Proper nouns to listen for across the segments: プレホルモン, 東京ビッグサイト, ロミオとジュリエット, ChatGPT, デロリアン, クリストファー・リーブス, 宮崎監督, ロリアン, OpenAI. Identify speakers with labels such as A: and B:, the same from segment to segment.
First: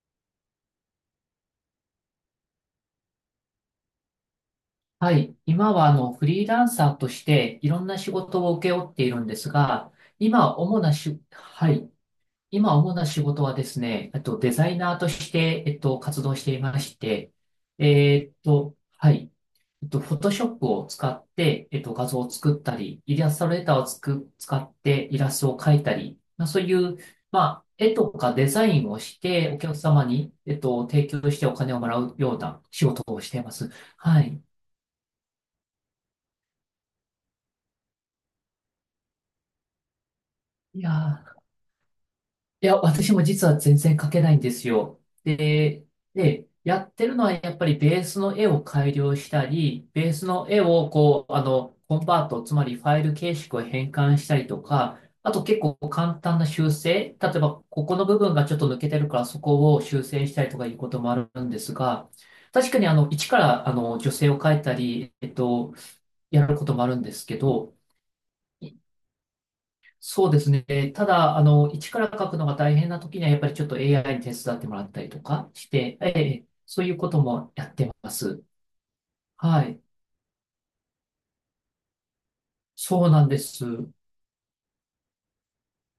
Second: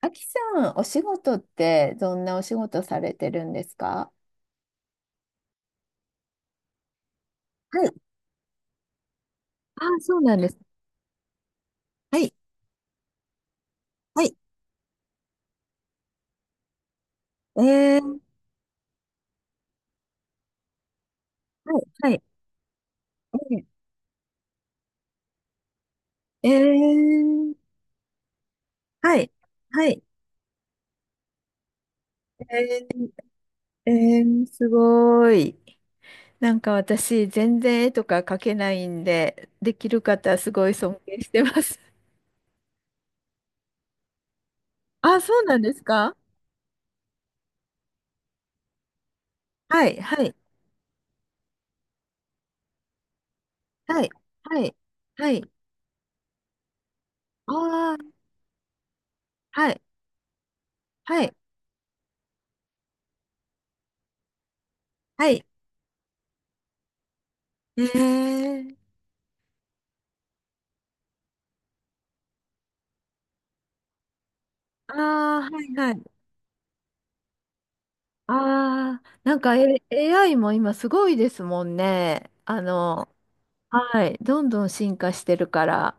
A: あきさん、お仕事ってどんなお仕事されてるんですか？
B: はい。今は、あの、フリーランサーとして、いろ
A: は
B: んな
A: い。
B: 仕事を請け負っているんです
A: あ
B: が、
A: あ、そうなんで
B: 今、
A: す。
B: 主なし、はい。
A: はい。
B: 今、主な仕事はですね、
A: はい。
B: デザイナーとして、活動していまして、
A: えー、
B: はい。フォトショップを使って、
A: はい。
B: 画
A: は
B: 像
A: い。
B: を作ったり、イラストレーターを使ってイラストを描いたり、まあ、
A: えー、え
B: そういう、まあ、
A: ー
B: 絵とかデザインを
A: は
B: し
A: い。
B: て、お客
A: はい。
B: 様に、提供してお金をもらうような
A: え
B: 仕事をしています。はい。
A: すごーい。なんか私、全然絵とか描けないんで、できる方、すごい
B: いや
A: 尊敬し
B: ー、
A: てます。
B: いや、私も実は全然描けないんですよ。
A: ああ、そうなんです
B: で、
A: か？
B: やってるのはやっぱりベースの絵を改良した
A: は
B: り、
A: い。
B: ベー
A: は
B: ス
A: い。
B: の絵をこう、あの、コンバート、つまりファイル形式を変
A: はい。
B: 換したり
A: は
B: と
A: い。
B: か、
A: は
B: あと
A: い。
B: 結構簡単な修正、例えばこ
A: あ
B: この
A: あ、
B: 部分がちょっと抜けてるからそ
A: は
B: こ
A: い。
B: を修正したりとかいうことも
A: は
B: あ
A: い。
B: るんですが、確かにあの、一からあの、女性を描いたり、
A: はい。
B: やることもあるんですけど、
A: えー、
B: そうですね。ただ、あの、一から書くのが大変な時には、やっぱりちょっと AI に手伝ってもらっ
A: あ
B: たりと
A: あ、
B: か
A: は
B: し
A: い。は
B: て、え
A: い。
B: え、そういうこともやってます。
A: ああ、なんか、
B: はい。
A: AI も今すごいですもんね。
B: そうなんです。
A: はい、どんどん進化してるから。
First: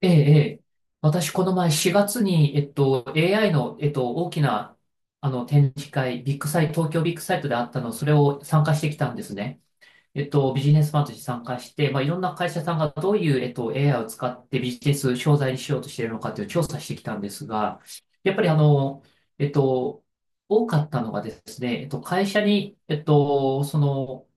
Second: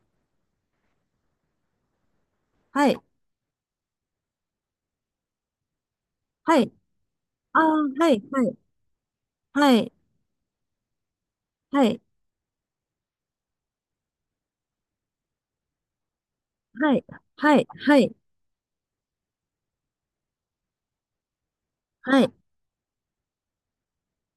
B: ええ、ええ。私、この前4月に、
A: はい、
B: AI の、大きな、あの、展示会、ビッグ
A: は
B: サイ
A: い、
B: ト、東京ビッグサイトで
A: あ
B: あ
A: あ、
B: ったの、そ
A: は
B: れ
A: い、は
B: を
A: い、
B: 参加してきたんですね。
A: はい、
B: ビジネスファンとして参加し
A: は
B: て、
A: い、
B: まあ、いろんな会社さんがどういう、AI を使ってビジネス商材にしようとしているのかという調査し
A: は
B: てき
A: い、
B: たんです
A: はい、
B: が、
A: はい、
B: やっぱりあの、えっと、多かったのがですね、
A: は
B: 会
A: い、
B: 社に、その、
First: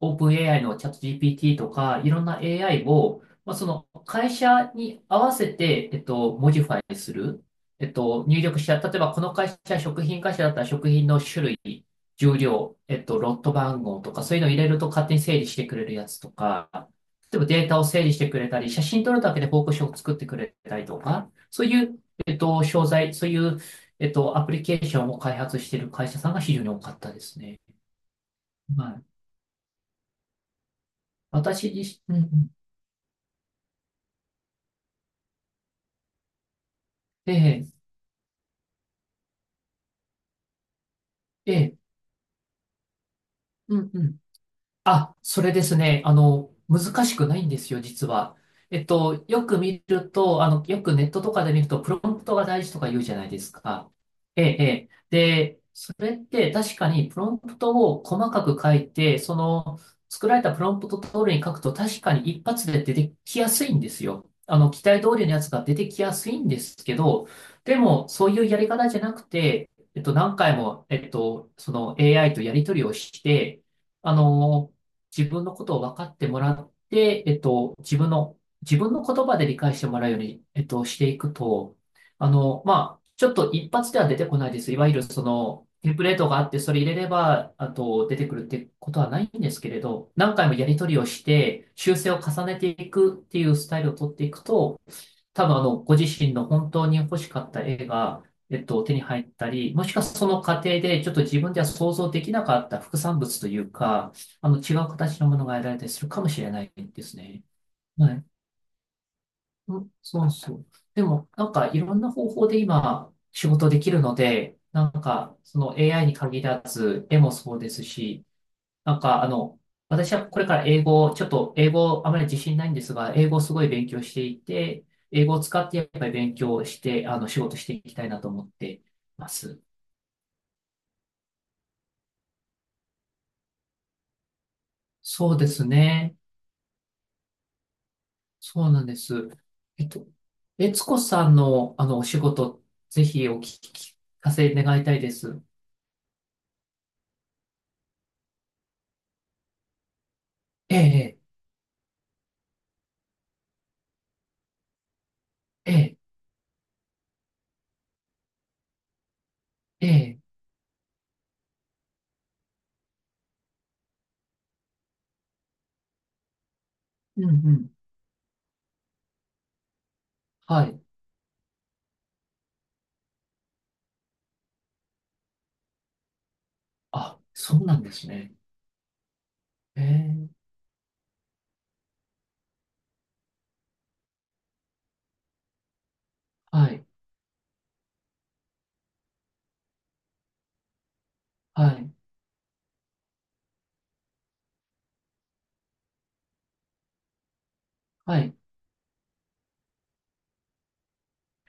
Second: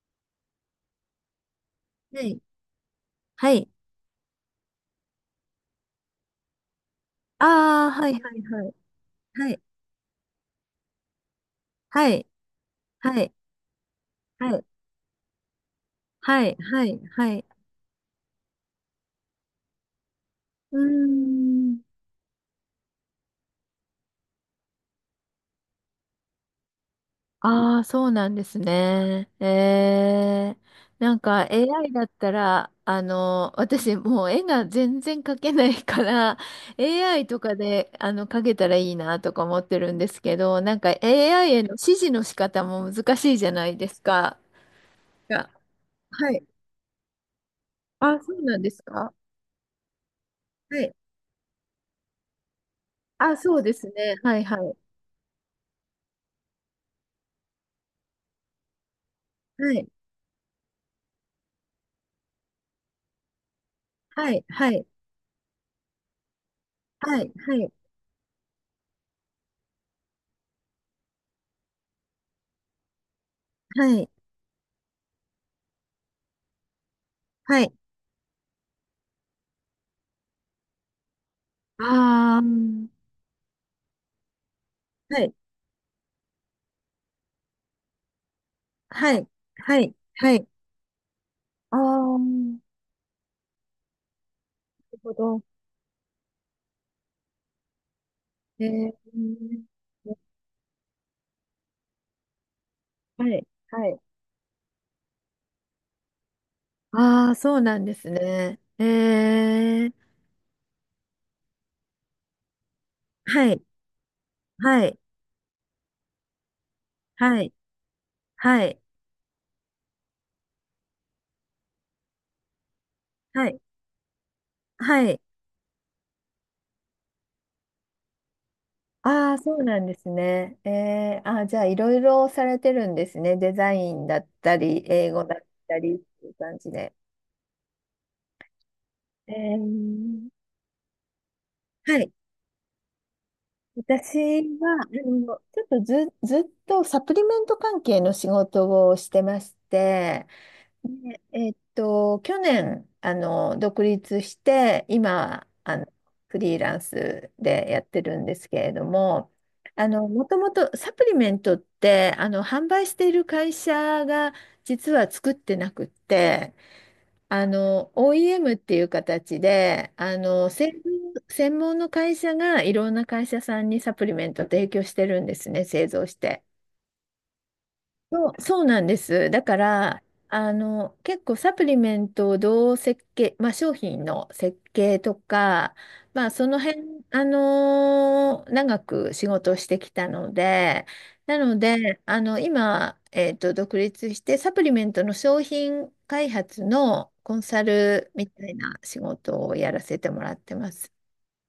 B: オープン AI のチャット GPT とか、い
A: は
B: ろん
A: い、
B: な AI を、
A: は
B: まあ、そ
A: い。
B: の会社に合わせて、モジファイする。
A: ああ、はい、は
B: 入
A: い、
B: 力し
A: はい、
B: た、例えばこの会
A: はい、
B: 社、食品会社だったら食品の種類、
A: はい、
B: 重量、
A: はい、
B: ロット番号とか、そういうの
A: は
B: を入
A: い、
B: れると勝手に整理してくれるやつと
A: はい、
B: か、
A: はい、は
B: 例え
A: い、
B: ばデータを整理してくれたり、写真撮るだけで報告書を作ってくれた
A: う
B: りとか、そう
A: ーん。
B: いう、商材、そういう、アプリケーションを開発している会社さんが非常に多かったですね。
A: ああ、そうなんです
B: はい。
A: ね。ええ、なんか
B: 私
A: AI
B: 自
A: だっ
B: 身、う
A: た
B: ん、
A: ら、私もう絵が全然描けないから、AI
B: え
A: とか
B: え、
A: で、描けたらいいなとか思ってるんですけど、なんか
B: え
A: AI への
B: え、
A: 指示の仕方も難しいじゃない
B: う
A: で
B: ん、
A: す
B: うん。
A: か。
B: あ、そ
A: が
B: れですね。あ
A: はい。
B: の、難しくないんですよ、実
A: あ、そ
B: は。
A: うなんですか。
B: よく見ると、あの、
A: は
B: よ
A: い。
B: くネットとかで見ると、プロンプトが大事とか言うじゃない
A: あ、
B: です
A: そうです
B: か。
A: ね。は
B: え
A: いはい。
B: え、ええ。で、それって確かにプロンプトを細かく書いて、そ
A: は
B: の、
A: い。
B: 作られたプロンプト通りに書くと確かに一発で出てきやすいんですよ。
A: はい。
B: あ
A: は
B: の、期
A: い。
B: 待通りのやつが出てきやすいんですけ
A: は
B: ど、
A: い。はい。
B: でも、そういうやり方じゃなくて、何回も、その AI とやり取りをして、
A: はい。
B: あの、自分のことを分かってもらって、
A: はい。
B: 自分の言葉で理解してもらうように、していくと、あ
A: ああ。
B: の、まあ、ちょっと一発では出てこないです。いわゆる
A: は
B: そ
A: い。
B: の、テンプレートがあって、それ入れれば、あと、出てくるってことは
A: は
B: ない
A: い。
B: んですけ
A: は
B: れ
A: い。
B: ど、
A: は
B: 何回
A: い。
B: もやり取りをして、
A: あ
B: 修正
A: あ、
B: を重ね
A: な
B: ていくっていうスタイルを取っていくと、
A: るほど。
B: 多分あの、ご自身の本当に欲しかった絵が、
A: えー、
B: 手に入ったり、もしくはその過程でちょっと自分では想像できなかった副産
A: は
B: 物
A: い、
B: という
A: はい。
B: か、あの、違う形のものが得られたりするかもしれないです
A: ああ、
B: ね。
A: そうなんです
B: はい。
A: ね。
B: うん、
A: ー、
B: そうそう。でも、なんかいろんな方法で今、仕
A: はい、
B: 事できるので、
A: は
B: なん
A: い、
B: か、その AI に限らず、絵も
A: はい、
B: そうですし、
A: はい、
B: なんか、あの、私はこれから英語を、ちょっと英語あまり自信ないんですが、英語を
A: は
B: す
A: い、
B: ごい勉強していて、
A: はい。
B: 英語を使ってやっぱり勉強して、あの、仕事していきたいなと思ってま
A: ああ、そ
B: す。
A: うなんですね。じゃあ、いろいろされてるんですね。デザインだったり、英語
B: そ
A: だ
B: う
A: っ
B: です
A: たりっ
B: ね。
A: ていう感じで。
B: そうなんです。
A: え
B: えっと、
A: ー、
B: 悦子さんの、あ
A: は
B: の、お
A: い。
B: 仕事、ぜひお聞き聞
A: 私
B: かせ願
A: は、
B: いたいです。
A: ちょっとずっとサプリメント関係の仕事をしてまして、
B: ええ、
A: で去年、独立して、今、
B: ええ、
A: フリーランスでやってるんですけれども、
B: ええ、
A: もともとサプリメントって、販売している会社が実は作ってなくって、
B: うん、うん。
A: OEM っていう形で、
B: は
A: 専
B: い。
A: 門専門の会社がいろんな会社さんにサプリメント提供してるんですね、製造して。
B: あ、そうなんです
A: そ
B: ね。
A: う、そうなんです。だか
B: え
A: ら、
B: え、
A: 結構サプリメントをどう設計、まあ、商品の設計とか、まあ、その
B: は
A: 辺、
B: い、
A: 長く仕事をしてきたので、なの
B: はい、
A: で、今、独立して、サプリメントの商品開発のコンサル
B: は
A: み
B: い。
A: たいな仕事をやらせてもらってます。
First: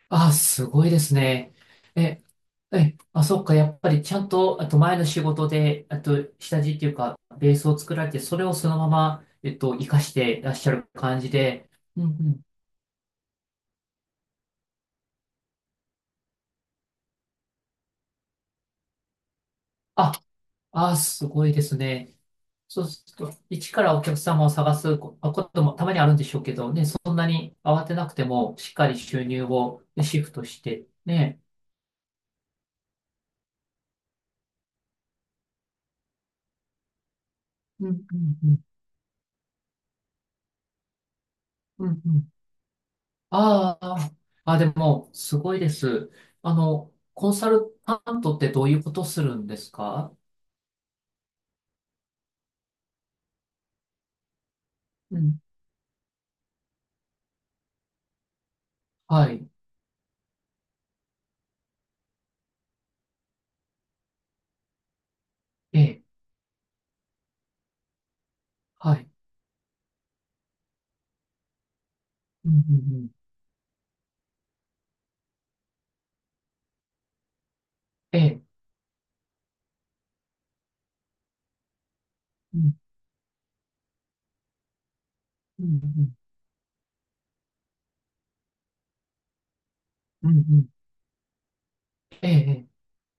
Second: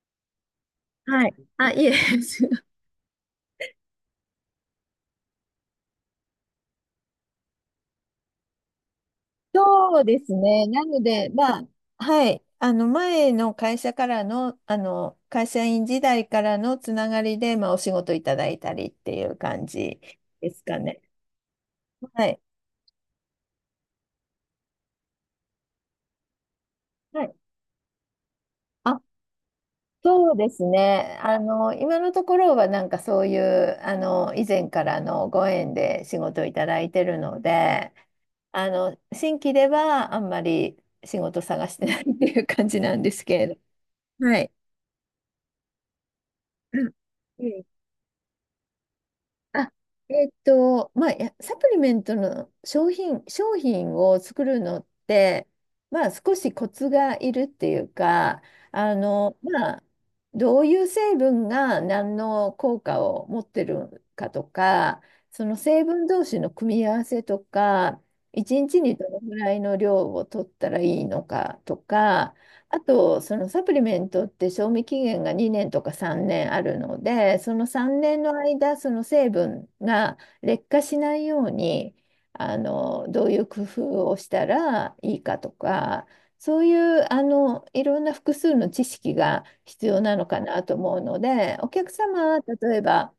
B: あ、すごいです
A: はい。
B: ね。
A: あ、いえ。
B: え、え、あ、そっか、やっぱりちゃんと、あと前の仕事で、あと下地っていうか、ベースを作られて、それをそのまま、活か
A: そう
B: し
A: です
B: てらっし
A: ね。
B: ゃ
A: な
B: る
A: の
B: 感
A: で、
B: じ
A: まあ、
B: で、うん、う
A: は
B: ん。
A: い。前の会社からの、会社員時代からのつながりで、まあ、お仕事いただいたりっていう感じ
B: あ、
A: ですか
B: あ、
A: ね。
B: すごいですね。
A: はい。
B: そうすると、一からお客様を探すここともたまにあるんでしょうけど、ね、そん
A: は
B: な
A: い。
B: に慌てなくても、しっかり
A: あ、
B: 収入をねシフ
A: そう
B: ト
A: で
B: し
A: す
B: て、
A: ね。
B: ね。
A: 今のところは、なんかそういう、以前からのご縁で仕事をいただいてるの
B: うん、
A: で、
B: うん、うん。
A: 新規ではあんまり仕事探して
B: う
A: ない
B: ん、う
A: って
B: ん。
A: いう感じなんですけれ
B: ああ、
A: ど。はい。
B: あ、でも、すごいです。あ
A: う
B: の、
A: ん、
B: コンサルタントってどういうことするんです
A: あ、
B: か？
A: まあ、いやサプリメントの商品を作るのっ
B: うん。
A: て、まあ、少しコツがいるっていうか、
B: はい。
A: まあ、どういう成分が何の効果を持ってるかとか、その
B: え
A: 成
B: え。
A: 分同士の組み合わせとか、一日
B: は
A: にちにど
B: い。
A: のぐらいの量を取ったらいいのかとか、
B: うん、う
A: あ
B: ん、うん。
A: と、そのサプリメントって賞味期限が2年とか3年あるので、その3
B: え
A: 年の
B: え。
A: 間、その成分が劣化しないように、
B: うん、
A: どういう工夫をしたらいいかと
B: うん、う
A: か、
B: ん。
A: そういう、いろんな複数の知識が必要なの
B: うん、
A: か
B: う
A: な
B: ん。
A: と思うので、お客
B: え
A: 様、
B: え。
A: 例えば、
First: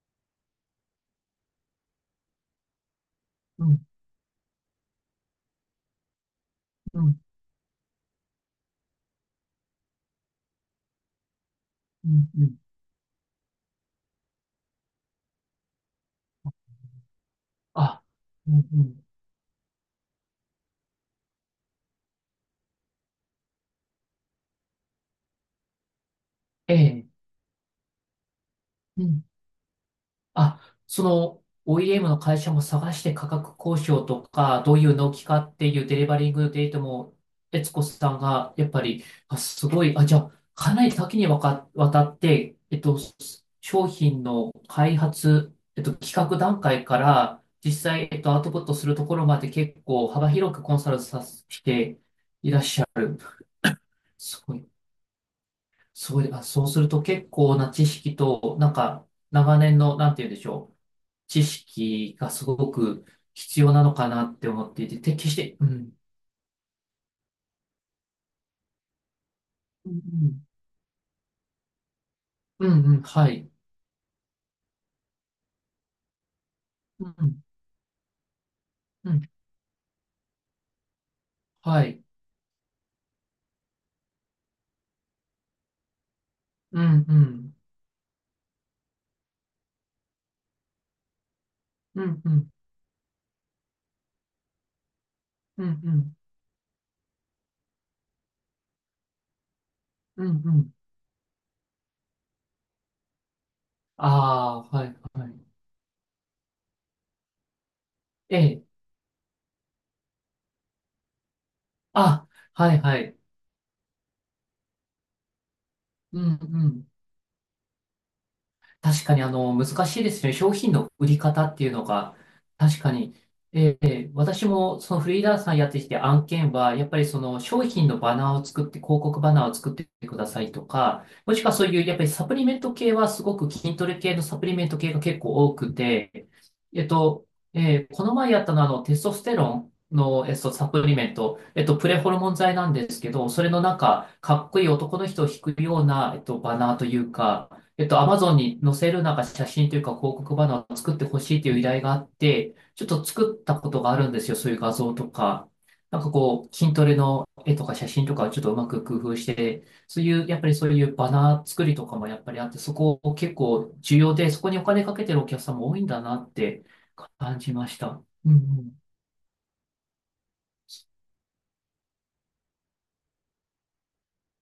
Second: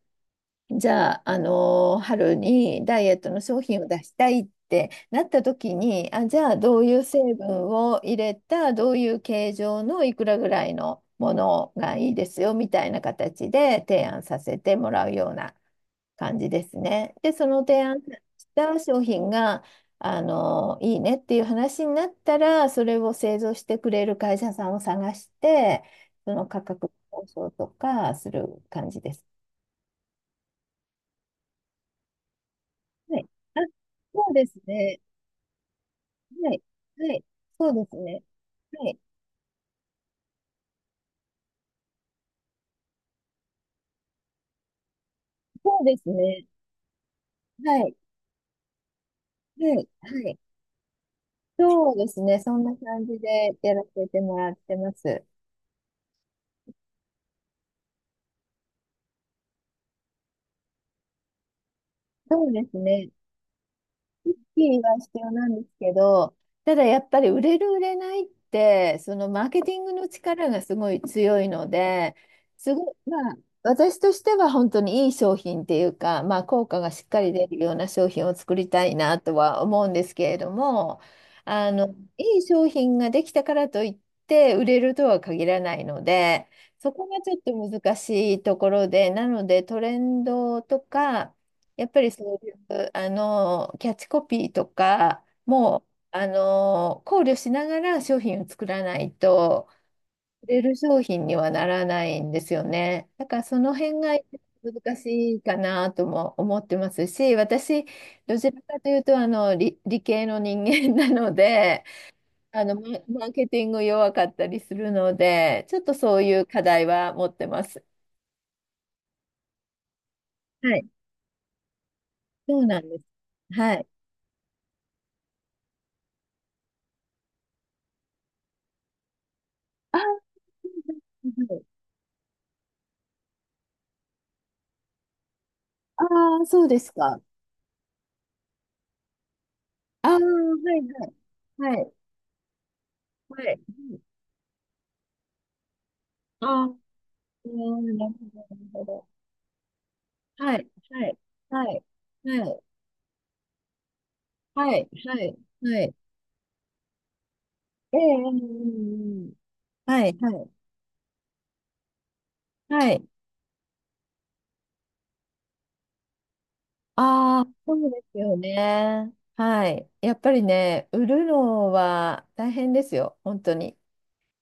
A: じゃあ、春にダイエットの商
B: う
A: 品を
B: ん、
A: 出したいってなった時に、あ、じゃあどうい
B: う
A: う
B: ん、
A: 成分を入れた、どういう形状のいくらぐらいのものが
B: う
A: いいで
B: ん、
A: す
B: う
A: よ
B: ん。
A: みたいな形で提案させてもらうような感じですね。で、その提案
B: あ、
A: し
B: うん、
A: た
B: う
A: 商
B: ん。
A: 品が、いいねっていう話になったら、それを製造してくれる会社さんを探して、その価
B: え
A: 格
B: え。
A: 交渉とかする感じ
B: う
A: です。
B: ん。あ、その OEM の会社も探して
A: はい。
B: 価格
A: あ、
B: 交渉と
A: そうです
B: か、どういう
A: ね。
B: 納期かっていうデリバリング
A: はい。
B: デート
A: は
B: も、
A: い。そ
B: 悦
A: う
B: 子
A: です
B: さん
A: ね。
B: がやっぱ
A: はい。
B: り、あ、すごい、あ、じゃあ、かなり多岐にわたって、商品の開発、
A: そうです
B: 企画
A: ね。
B: 段階から、
A: は
B: 実
A: い。
B: 際、アウトプットするところまで
A: は
B: 結
A: い。
B: 構幅
A: はい。
B: 広くコンサルさせ
A: そう
B: て
A: ですね。
B: い
A: そ
B: ら
A: ん
B: っ
A: な
B: しゃる。
A: 感じでやらせても
B: す
A: ら
B: ご
A: っ
B: い、
A: てます。
B: すごい、あ、そうすると結構な知識と、なんか、長年の、なんて言うんでしょう。知識がす
A: そうで
B: ご
A: す
B: く
A: ね。
B: 必要なのかな
A: き
B: って思っ
A: り
B: てい
A: は
B: て、
A: 必
B: て
A: 要
B: 決し
A: なん
B: て、
A: で
B: う
A: すけ
B: ん、
A: ど、ただやっぱり売れる売れないって、そのマーケティン
B: う
A: グの
B: ん、
A: 力がすごい強いので、
B: う
A: す
B: ん、
A: ご
B: うん、
A: い、
B: は
A: まあ、
B: い、
A: 私としては本当にいい商品っていうか、まあ、効果がしっ
B: う
A: かり
B: ん、
A: 出るような商品を作りたい
B: う
A: な
B: ん、
A: とは思うんですけれども、
B: はい、
A: いい商品ができたからといって売れるとは限らないので、
B: う
A: そ
B: ん、
A: こ
B: う
A: がちょっと
B: ん、
A: 難しいところで、なのでトレンドとか、やっぱ
B: う
A: り
B: ん、う
A: そ
B: ん、
A: う、キャッチコピーとか
B: うん、
A: も
B: うん、
A: 考慮しながら商品を作らないと
B: うん、
A: 売
B: う
A: れ
B: ん、
A: る商品にはならないんですよね。だからその辺が
B: ああ、は
A: 難
B: い、は
A: し
B: い、
A: いかなとも思ってますし、私
B: え
A: どちら
B: え、
A: かというと理系の人間なので、
B: あ、
A: あ
B: は
A: の
B: い、
A: マ
B: はい、
A: マーケティング弱かったりするので、ちょっとそ
B: う
A: う
B: ん、
A: いう課
B: う
A: 題
B: ん、
A: は持ってます。
B: 確かにあの難しいですね。商品
A: はい、
B: の売り方っていうのが、
A: そうな
B: 確
A: ん
B: か
A: です。
B: に、
A: はい。
B: 私もそのフリーランスさんやってきて案件は、やっぱりその商品のバナーを作って、広告バナーを作って
A: あ、は
B: くださいとか、
A: い
B: もしくは
A: はい、
B: そういうやっぱりサプリメント系はすごく筋トレ系のサプリメント系が結構多く
A: あ
B: て、
A: ー、そうで
B: えっ
A: すか。
B: と、この前やったのはあのテストステロン
A: ああ、は
B: の、サプ
A: い
B: リメント、
A: はい。は
B: プ
A: い。
B: レホルモン剤なんですけど、
A: は
B: それ
A: い。
B: のなんか、かっこいい男の人を引くような、
A: あ
B: バ
A: あ、
B: ナーというか、
A: うん、な
B: ア
A: る
B: マ
A: ほ
B: ゾン
A: ど、
B: に載
A: なるほ
B: せる
A: ど。
B: なんか写真というか広告バ
A: は
B: ナ
A: い、
B: ーを作って
A: はい、
B: ほしいという依
A: は
B: 頼
A: い、
B: があっ
A: は
B: て、
A: い、
B: ちょっと作ったことがあるんですよ。そういう画
A: はい、
B: 像と
A: はい、はい。
B: か。
A: ええ、
B: なんかこう、筋トレの絵とか写
A: ええ、
B: 真とかをちょっとう
A: えええ
B: まく工夫し
A: え、
B: て、そう
A: はい、
B: いう、やっ
A: は
B: ぱ
A: い、
B: りそういうバナー作りとかもやっぱりあって、そ
A: は
B: こ
A: い。
B: を結構重要で、そこにお金かけてるお客さんも多いんだなって感
A: ああ、
B: じま
A: そ
B: し
A: うで
B: た。
A: す
B: うん、
A: よ
B: うん。
A: ね。はい。やっぱりね、売るのは大変ですよ、本当に。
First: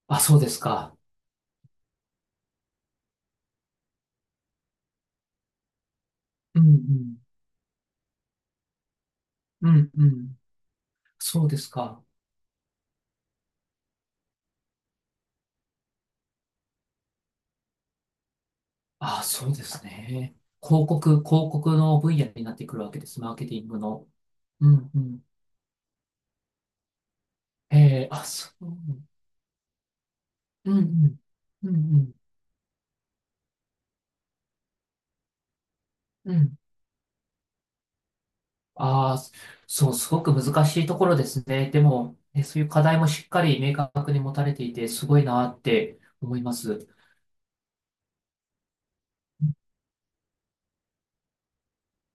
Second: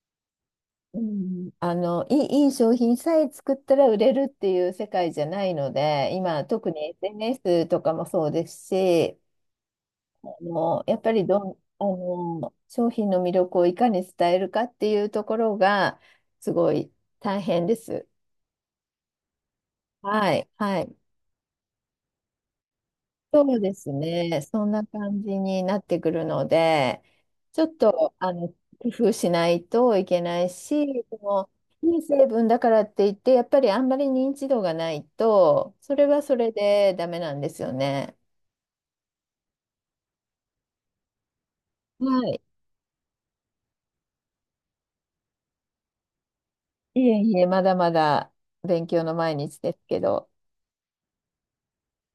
B: あ、そうですか。
A: うん、いい商品さえ作ったら売れるっていう世界じゃないので、今、
B: うん、う
A: 特に
B: ん。
A: SNS とかもそうですし、
B: うん、うん。
A: やっぱり
B: そうですか。
A: 商品の魅力をいかに伝えるかっていうところが、すごい大変です。
B: ああ、そうです
A: は
B: ね。
A: い、はい。
B: 広告の分野になってくるわけです。マーケ
A: そ
B: テ
A: う
B: ィン
A: で
B: グ
A: す
B: の。
A: ね。そ
B: う
A: んな
B: ん、う
A: 感
B: ん。
A: じになってくるので、ちょっ
B: え
A: と、
B: ー、あ、そう。
A: 工夫しないといけない
B: うん、う
A: し、そ
B: ん。うん、
A: の、
B: う
A: いい
B: ん。
A: 成分だからって言って、やっぱりあんまり認知度がないと、それは
B: う
A: それ
B: ん。
A: でダメなんですよね。
B: ああ、そう、すごく難しいところですね。でも、
A: はい。
B: え、そういう課題もしっかり明確に持たれていて、すごいなって思います。
A: いえいえ、まだまだ勉強の毎日ですけど。